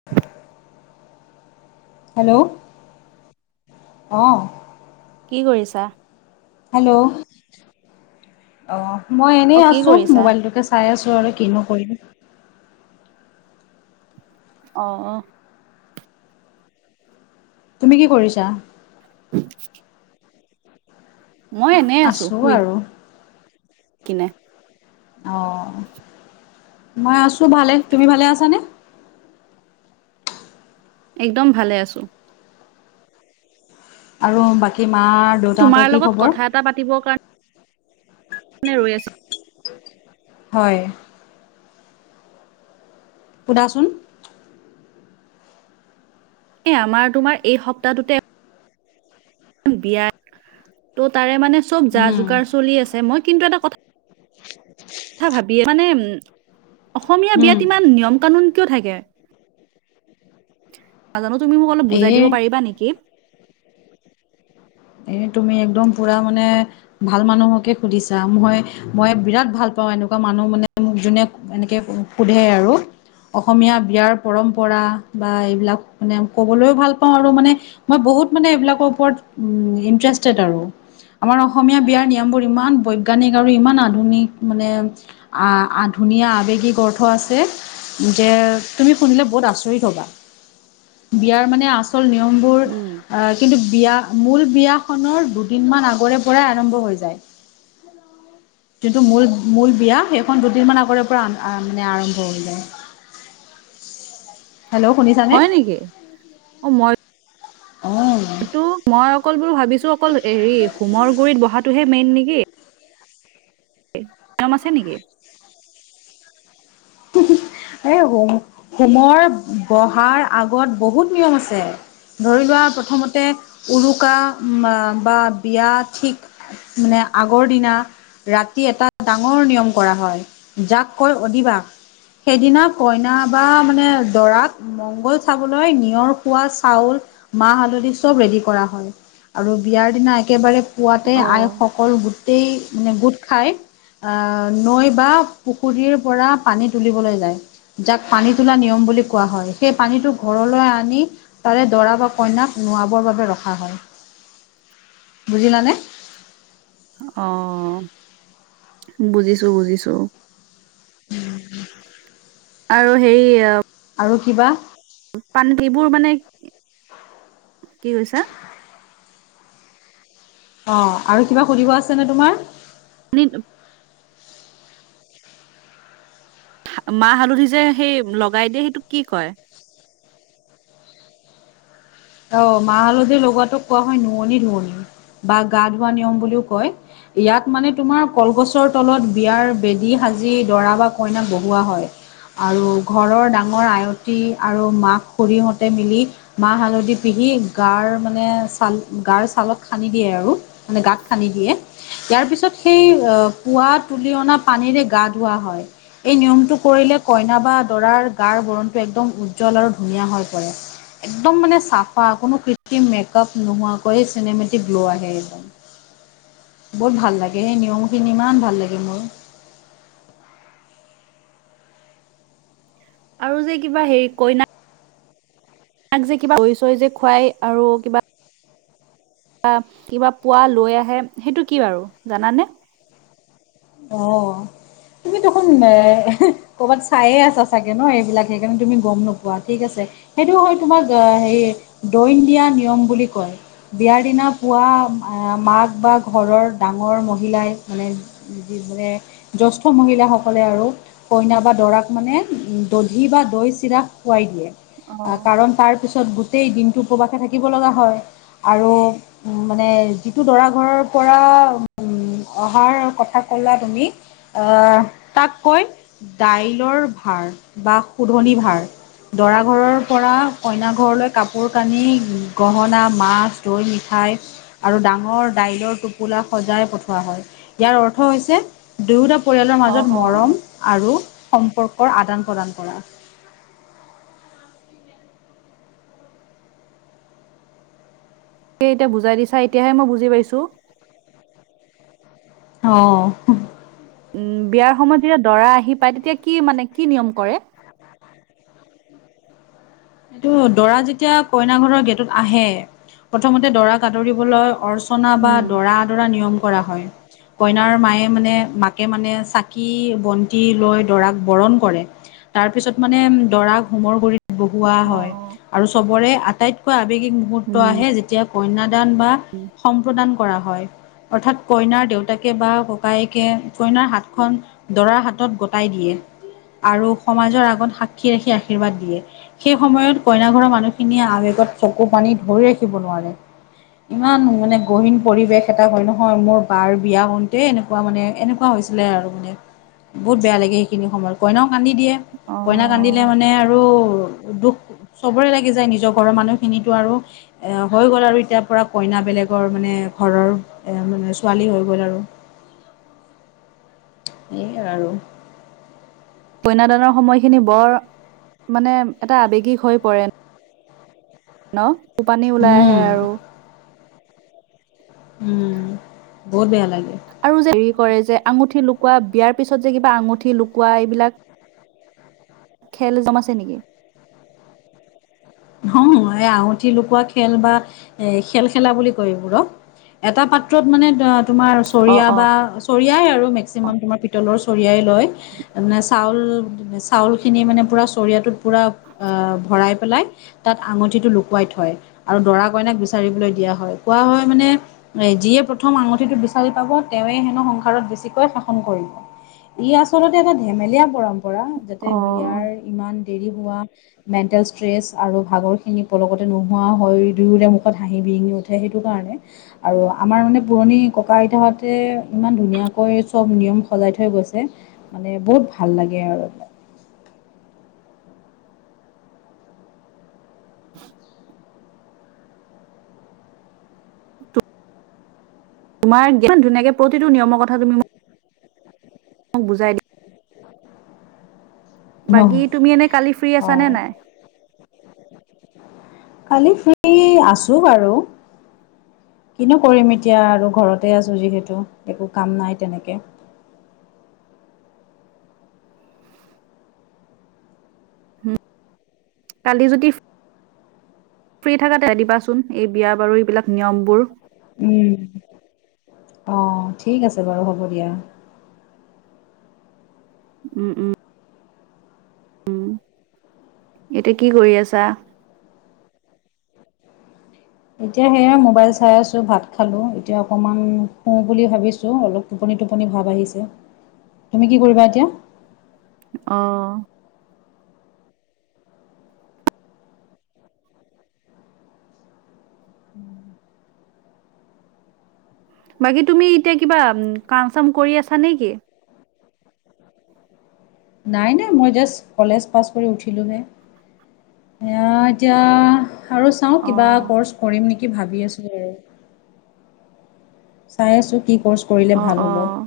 [unintelligible] Hello, অ, কি কৰিছা? হেল্ল', অ, মই এনেই অ' কি আছো কৰিছা? মোবাইল টোকে চাই আছোঁ আৰু কিনো কৰিবি। অ', অ', তুমি কি কৰিছা? [unintelligible] মই এনেই আছো আছোঁ শুই। আৰু কিনে। অ, মই আছোঁ ভালে তুমি ভালে আছানে? একদম ভালে আছো। আৰু বাকী মাৰ তোমাৰ লগত কথা এটা পাতিবৰ কাৰণে [inaudible] ৰৈ আছোঁ। হয়। সুধাচোন? এ আমাৰ তোমাৰ এই সপ্তাহটোতে [unintelligible] বিয়াত ত' তাৰে মানে চব যা উম যোগাৰ চলি আছে মই কিন্তু এটা কথা [unintelligible] ভাবিয়ে মানে উম অসমীয়া উম বিয়াত নিয়ম-কানুন কিয় থাকে? নাজানো তুমি মোক অলপ বুজাই দিব এই পাৰিবা নেকি? এ তুমি একদম পুৰা মানে ভাল মানুহকে সুধিছা মই মই বিৰাট ভাল পাওঁ এনেকুৱা মানুহ মানে মোক যোনে এনেকে সোধে আৰু অসমীয়া বিয়াৰ পৰম্পৰা বা এইবিলাক মানে ক'বলৈও ভাল পাওঁ আৰু মানে মই বহুত মানে এইবিলাকৰ ওপৰত উম ইণ্টাৰেষ্টেড আৰু। আমাৰ অসমীয়া বিয়াৰ নিয়মবোৰ ইমান বৈজ্ঞানিক ইমান আধুনিক মানে আ- আ ধুনীয়া আৱেগিক গৰ্থ আছে যে তুমি শুনিলে বহুত আচৰিত হবা বিয়াৰ মানে আচ আচল নিয়মবোৰ অ, উম। কিন্তু বিয়া মূল বিয়াখনৰ দুদিন মান আগৰে পৰাই আৰম্ভ হৈ যায়। [inaudible] যোনটো মূল-মূল বিয়া সেইখন দুদিনমান আগৰে পৰা আৰাম মানে আৰম্ভ হৈ যায়। [inaudible] হেল্ল', শুনিছা? হয় নেকি অ, মই অ', টো মই অকল বোলো ভাবিছো অকল হেৰি হোমৰ গুৰিত বহাত টোহে মেইন নেকি [inaudible] নিয়ম আছে নেকি? এ হোম - হোমৰ বহাৰ আগত বহুত নিয়ম আছে। ধৰি লোৱা প্ৰথমতে উৰুকা [unintelligible] বা বিয়া ঠিক মানে আগৰ দিনা ৰাতি এটা ডাঙৰ নিয়ম কৰা হয়, যাক কয় অদিবাস। সেইদিনা কইনা বা মানে দৰাক, মংগল চাবলৈ নিয়ৰ খোৱা চাউল মাহ-হালধি চব ৰেডি কৰা হয়, আৰু বিয়াৰ দিনা একেবাৰে পোৱাতে, অ'। আইসকল গোট গোটেই, গোট খাই আ নৈ বা পুখুৰীৰ পৰা পানী তুলিবলৈ যায়, যাক পানী নিয়ম বুলি হয়, সেই পানীটো ঘৰলৈ আনি তাৰে দৰা বা কইনাক, নোৱাবৰ বাবে ৰখা হয়, বুজিলানে। অ', বুজিছো বুজিছো। [inaudible] আৰু হেৰি অ'। আৰু কিবা। পান, এইবোৰ মানে, কি কৈছা? অ', আৰু কিবা সুধিব আছে নে তোমাৰ। পানীটো। মাহ-হালধি যে, সেই লগাই দিয়ে, সেইটো কি কয়? অ', মাহ-হালধিৰ লগোৱাটোক কোৱা হয়, নুৱনি-ধুৱনি বা গা ধোৱা নিয়ম বুলিও কয়। ইয়াত মানে তোমাৰ কলগছৰ তলত, বিয়াৰ বেদী সাজি, দৰা বা কইনাক বহোৱা হয়। আৰু ঘৰৰ, ডাঙৰ আয়তী আৰু মাক-খুৰীহঁতে মিলি, মাহ হালধি পিহী গাৰ মানে ছাল গাৰ ছালত সানি দিয়ে, আৰু মানে গাত সানি দিয়ে। ইয়াৰ পিছত সেই, আহ পুৱা তুলি অনা পানীৰে গা ধুৱা হয়। এই নিয়মটো কৰিলে, কইনা বা দৰাৰ গাৰ বৰণটো, একদম উজ্জ্বল আৰু ধুনীয়া হৈ পৰে। একদম মানে চাফ ফা, কোনো কৃতিম মেকআপ নোহোৱাকৈয়ে, চিনেমেটিক গ্লো আহে একদম। বহুত ভাল লাগে, সেই নিয়মখিনি ইমান ভাল লাগে মোৰ। আৰু যে কিবা হেৰি কইনা কইনাক যে কিবা দৈ-চৈ যে খুৱাই, আৰু কিবা বা কিবা পোৱা লৈ আহে, সেইটো কি বাৰু জানানে। অ', তুমি দেখোন এ কৰ'বাত চায়ে আছা চাগে ন এইবিলাক, সেইকাৰণে, তুমি গম নোপোৱা, ঠিক আছে। সেইটো হয়, তোমাক হেৰি দৈন দিয়া নিয়ম বুলি কয়। বিয়াৰ দিনা পোৱা, মাক বা ঘৰৰ ডাঙৰ মহিলাই মানে মানে জ্যেষ্ঠ মহিলাসকলে আৰু কইনা বা দৰাক মানে, দধি বা দৈ, চিৰা খুৱাই দিয়ে। অ কাৰণ, তাৰপিছত গোটেই দিনটো উপবাসে থাকিব লগা হয়। আৰু মানে, যিটো দৰা ঘৰৰ পৰা অহাৰ কথা কথা ক'লা তুমি, তাক কয় দাইলৰ ভাৰ বা শোধনী ভাৰ। দৰা ঘৰৰ পৰা কইনা ঘৰলৈ, কাপোৰ-কানি, গহনা, মাছ দৈ, মিঠাই আৰু ডাঙৰ দাইলৰ টোপোলা সজাই পঠিওৱা হয়। ইয়াৰ অৰ্থ অৰ্থ হৈছে, দুয়োটা পৰিয়ালৰ অ মাজত মৰম অ', আৰু সম্পৰ্কৰ আদান-প্ৰদান কৰা। তে এতিয়া বুজাই দিছা, এতিয়াহে মই বুজি পাইছোঁ। অ'। উম, বিয়াৰ সময়ত যেতিয়া দৰা আহি পায়, তেতিয়া কি মানে, কি নিয়ম কৰে? এইটো, দৰা যেতিয়া কইনা ঘৰৰ গেটত আহে, প্ৰথমতে দৰাক আদৰিবলৈ অৰ্ছ অৰ্চনা বা উম দৰা আদৰা নিয়ম কৰা হয়। কইনাৰ মায়ে মানে মাকে মানে চাকি বন্তি লৈ দৰাক বৰণ কৰে। তাৰ পিছত মানে দৰাক হোমৰ গুৰিত কোৱা অ হয়। আৰু চবৰে আটাইতকৈ আবেগিক মূহুৰ্ত উম আহে যেতিয়া, কন্যাদান বা সম্প্ৰদান কৰা হয়। অৰ্থাৎ কইনাৰ দেউতাকে বা ককায়েকে কইনাৰ হাতখন, দৰাৰ হাতত গতাই দিয়ে। আৰু সমাজৰ আগত সাক্ষী ৰাখি আশীৰ্বাদ দিয়ে। সেই সময়ত কইনা ঘৰৰ মানুহখিনিয়ে আবেগত চকু পানী ধৰি ৰাখিব নোৱাৰে। ইমান মানে গহীন পৰিৱেশ এটা হয়, নহয় মোৰ বাৰ বিয়া হওঁতে এনেকুৱা, এনেকুৱা মানে এনেকুৱা হৈছিলে। আৰু মানে বহুত বেয়া লাগে সেইখিনি সময়ত কইনাও কান্দি দিয়ে। অ কইনাই কান্দিলে মানে আৰু দুখ চবৰে লাগি যায় নিজৰ ঘৰৰ মানুহখিনিতো আৰু, এ হৈ গ'ল আৰু এতিয়াৰ পৰা কইনা বেলেগৰ মানে ঘৰৰ। এ মানে ছোৱালী হৈ গ'ল আৰু। [inaudible] এয়া আৰু কন্যাদানৰ সময়খিনি বৰ মানে এটা আবেগিক হৈ পৰে। ন চকুপানী ওলাই আহে উম আৰু। উম, বহুত বেয়া লাগে। আৰু যে হেৰি কৰে যে আঙুঠি লুকোৱা বিয়াৰ পিছত যে, কিবা আঙুঠি লুকোৱা এইবিলাক, খেল [unintelligible] আছে নেকি? [unintelligible] আঙুঠি লুকুৱা খেল বা এ খেল খেলা বুলি কয় এইবোৰক। এটা পাত্ৰত মানে ধৰা তোমাৰ অ', চৰিয়া অ', বা চৰিয়াই আৰু অ', মেক্সিমাম তোমাৰ পিতলৰ চৰিয়াই লয়। মানে চাউল চাউলখিনি মানে পূৰা চৰিয়াটোত পূৰা ভৰাই পেলাই, তাত আঙুঠিটো লুকুৱাই থয় আৰু দৰা কইনাক বিচাৰিবলৈ দিয়া হয়। কোৱা হয় মানে, যিয়ে প্ৰথম আঙুঠিটো বিচাৰি পাব তেৱে হেনো সংসাৰত বেছিকৈ শাসন কৰিব। ই আচলতে এটা ধেমেলীয়া পৰম্পৰা। যাতে অ', বিয়াৰ ইমান দেৰি হোৱা মেণ্টেল ষ্ট্ৰেচ, আৰু ভাগৰখিনি পলকতে নোহোৱা হৈ দুয়োৰে মুখত হাঁহি বিৰিঙি উঠে সেইটো কাৰণে, আৰু আমাৰ মানে পুৰণি ককা আইতাহঁতে ইমান ধুনীয়াকৈ চব নিয়ম সজাই থৈ গৈছে মানে বহুত ভাল লাগে আৰু। [inaudible] তোমাৰ [unintelligible] ইমান ধুনীয়াকে প্ৰতিটো নিয়মৰ কথা তুমি মোক মোক বুজাই দিয়া। বাকী তুমি এনে কালি ফ্ৰী আছা নে অঁ নাই? কালি ফ্ৰী আছো বাৰু। কিনো কৰিম এতিয়া আৰু ঘৰতে আছোঁ যিহেতু একো কাম নাই তেনেকে। উম, কালি যদি, ফ্ৰী থাকা [unintelligible] দিবাচোন এই বিয়া বাৰুৰ এইবিলাক নিয়মবোৰ, উম অ', ঠিক আছে বাৰু হ'ব দিয়া। উম, উম। উম, এতিয়া কি কৰি আছা? এতিয়া সেয়াই মোবাইল চাই আছোঁ, ভাত খালোঁ, এতিয়া অকণমান শুওঁ বুলি ভাবিছোঁ অলপ। টোপনি টোপনি ভাৱ আহিছে। তুমি কি কৰিবা এতিয়া? অ', বাকী তুমি এতিয়া কিবা, কাম চাম কৰি আছা নেকি? নাই, নাই, মই জাষ্ট কলেজ পাছ কৰি উঠিলোহে। এয়া, এতিয়া আৰু চাও, কিবা অ', কৰ্চ কৰিম নেকি ভাবি আছিল আৰু। চাই আছো, কি কৰ্চ কৰিলে অ', ভাল হ'ব। অ',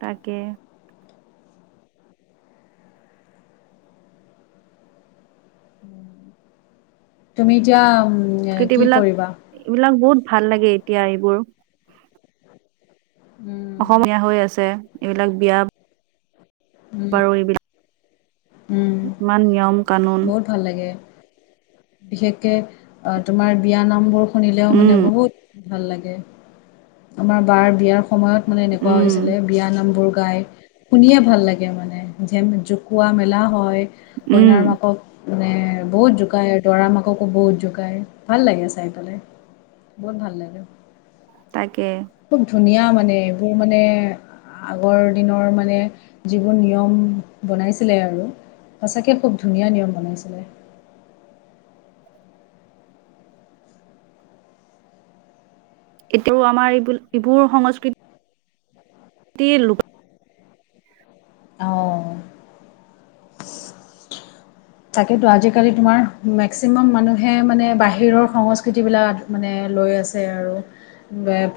তাকে, তুমি, এতিয়া সংস্কৃতি কি বিলাক, কৰিবা বিলাক বহুত ভাল লাগে এতিয়া, এইবোৰ। উম, অসমীয়া হৈ আছে, এইবিলাক বিয়াত উম, উম, ইমান নিয়ম কানুন বহুত ভাল লাগে, বিষেশকে তোমাৰ বিয়াৰ নামবোৰ। শুনিলেও মানে উম বহুত ভাল লাগে। আমাৰ বাৰ বিয়াৰ সময়ত, মানে এনেকুৱা উম হৈছিলে, বিয়া নাম বোৰ গাই, শুনিয়ে ভাল লাগে। মানে, জোকুৱা মেলা হয়, উম কইনাৰ মাকক মানে বহুত জোকাই, দৰা মাককো বহুত জোকাই, ভাল লাগে চাই পেলাই। বহুত ভাল লাগে। তাকে। খুব, ধুনীয়া মানে, এইবোৰ মানে, আগৰ দিনৰ মানে যিবোৰ নিয়ম বনাইছিলে আৰু সঁচাকৈ খুব ধুনীয়া নিয়ম বনাইছিলে। এতিয়াও আমাৰ এইবোৰ, এইবোৰ সংস্কৃতি তিৰ, লোক অ, তাকেতো, আজিকালি তোমাৰ মেক্সিমাম, মানুহে মানে বাহিৰৰ সংস্কৃতি বিলাক মানে লৈ আছে আৰু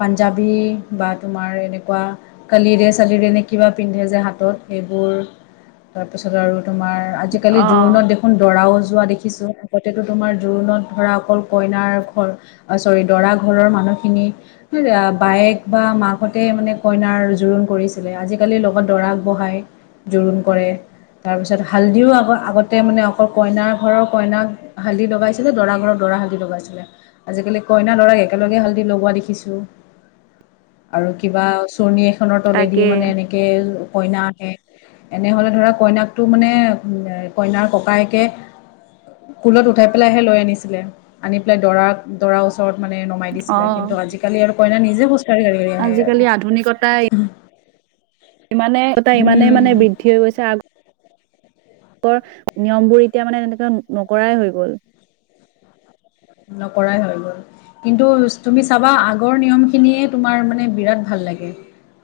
পাঞ্জাৱী বা তোমাৰ এনেকুৱা কালিৰে চালিৰে নে, কিবা পিন্ধে যে হাতত সেইবোৰ তাৰপিছত আৰু তোমাৰ আজিকালি অ জোৰোণত দেখো দেখোন দৰাও যোৱা দেখিছোঁ। আগতেতো তোমাৰ জোৰোণত ধৰা অকল কইনাৰ ঘৰ চৰি, দৰা ঘৰৰ মানুহখিনি বায়েক বা মাকহতে মানে কইনাৰ জোৰোণ কৰিছিলে। আজিকালি লগত দৰাক বহাই। জোৰোণ কৰে, তাৰপিছত হালধিও আগ-আগত তাতে মানে অকল কইনাৰ ঘৰৰ কইনাক হালধি লগাইছিলে। দৰা ঘৰৰ দৰা হালধি লগাইছিলে। আজিকালি কইনা, দৰাক একেলগে হালধি লগোৱা দেখিছো, আৰু কিবা চৰ্ণনি এখনৰ তলেদি তাকে মানে, এনেকে কে, কইনা আহে। এনেহ'লে ধৰা কইনাকটো মানে কইনাৰ, ককায়েকে কুলত উঠাই পেলাইহে লৈ আনিছিলে। আনি পেলাই দৰা, দৰা ওচৰত ওচৰত মানে নমাই অ দিছিলে। কিন্তু আজিকালি আৰু কইনা নিজে খোজ আজিকালি, আধুনিকতা ইমানে, কটা ইমানে মানে উম, বি উঠি হৈ গৈছে। আগৰ, নিয়মবোৰ মানে এনেকে নকৰায় হৈ গ'ল। নকৰায় হৈ গ'ল। কিন্তু তুমি চাবা, আগৰ নিয়মখিনিয়ে তোমাৰ মানে বিৰাট ভাল লাগে।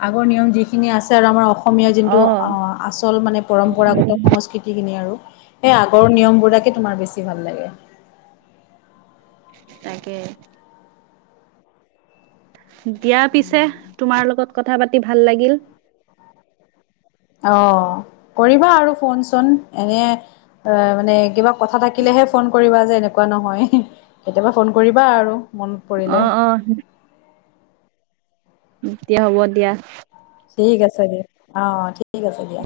আগৰ নিয়ম যিখিনি আছে আৰু আমাৰ অসমীয়া যোনটো অ, আচল মানে, পৰম্পৰাগত সংস্কৃতিখিনি আৰু। সেই আগৰ, নিয়মবোৰাকে তোমাৰ বেছি ভাল লাগে। তাকে দিয়া পিছে, তোমাৰ লগত কথা পাতি ভাল লাগিল। অ, কৰিবা আৰু ফোন চোন এনে। অ, মানে কিবা কথা থাকিলেহে ফোন কৰিবা যে এনেকুৱা নহয়। কেতিয়াবা ফোন কৰিবা আৰু মনত অ পৰিলে। অ', এতিয়া হ'ব দিয়া। ঠিক আছে দিয়া অঁ, ঠিক আছে দিয়া।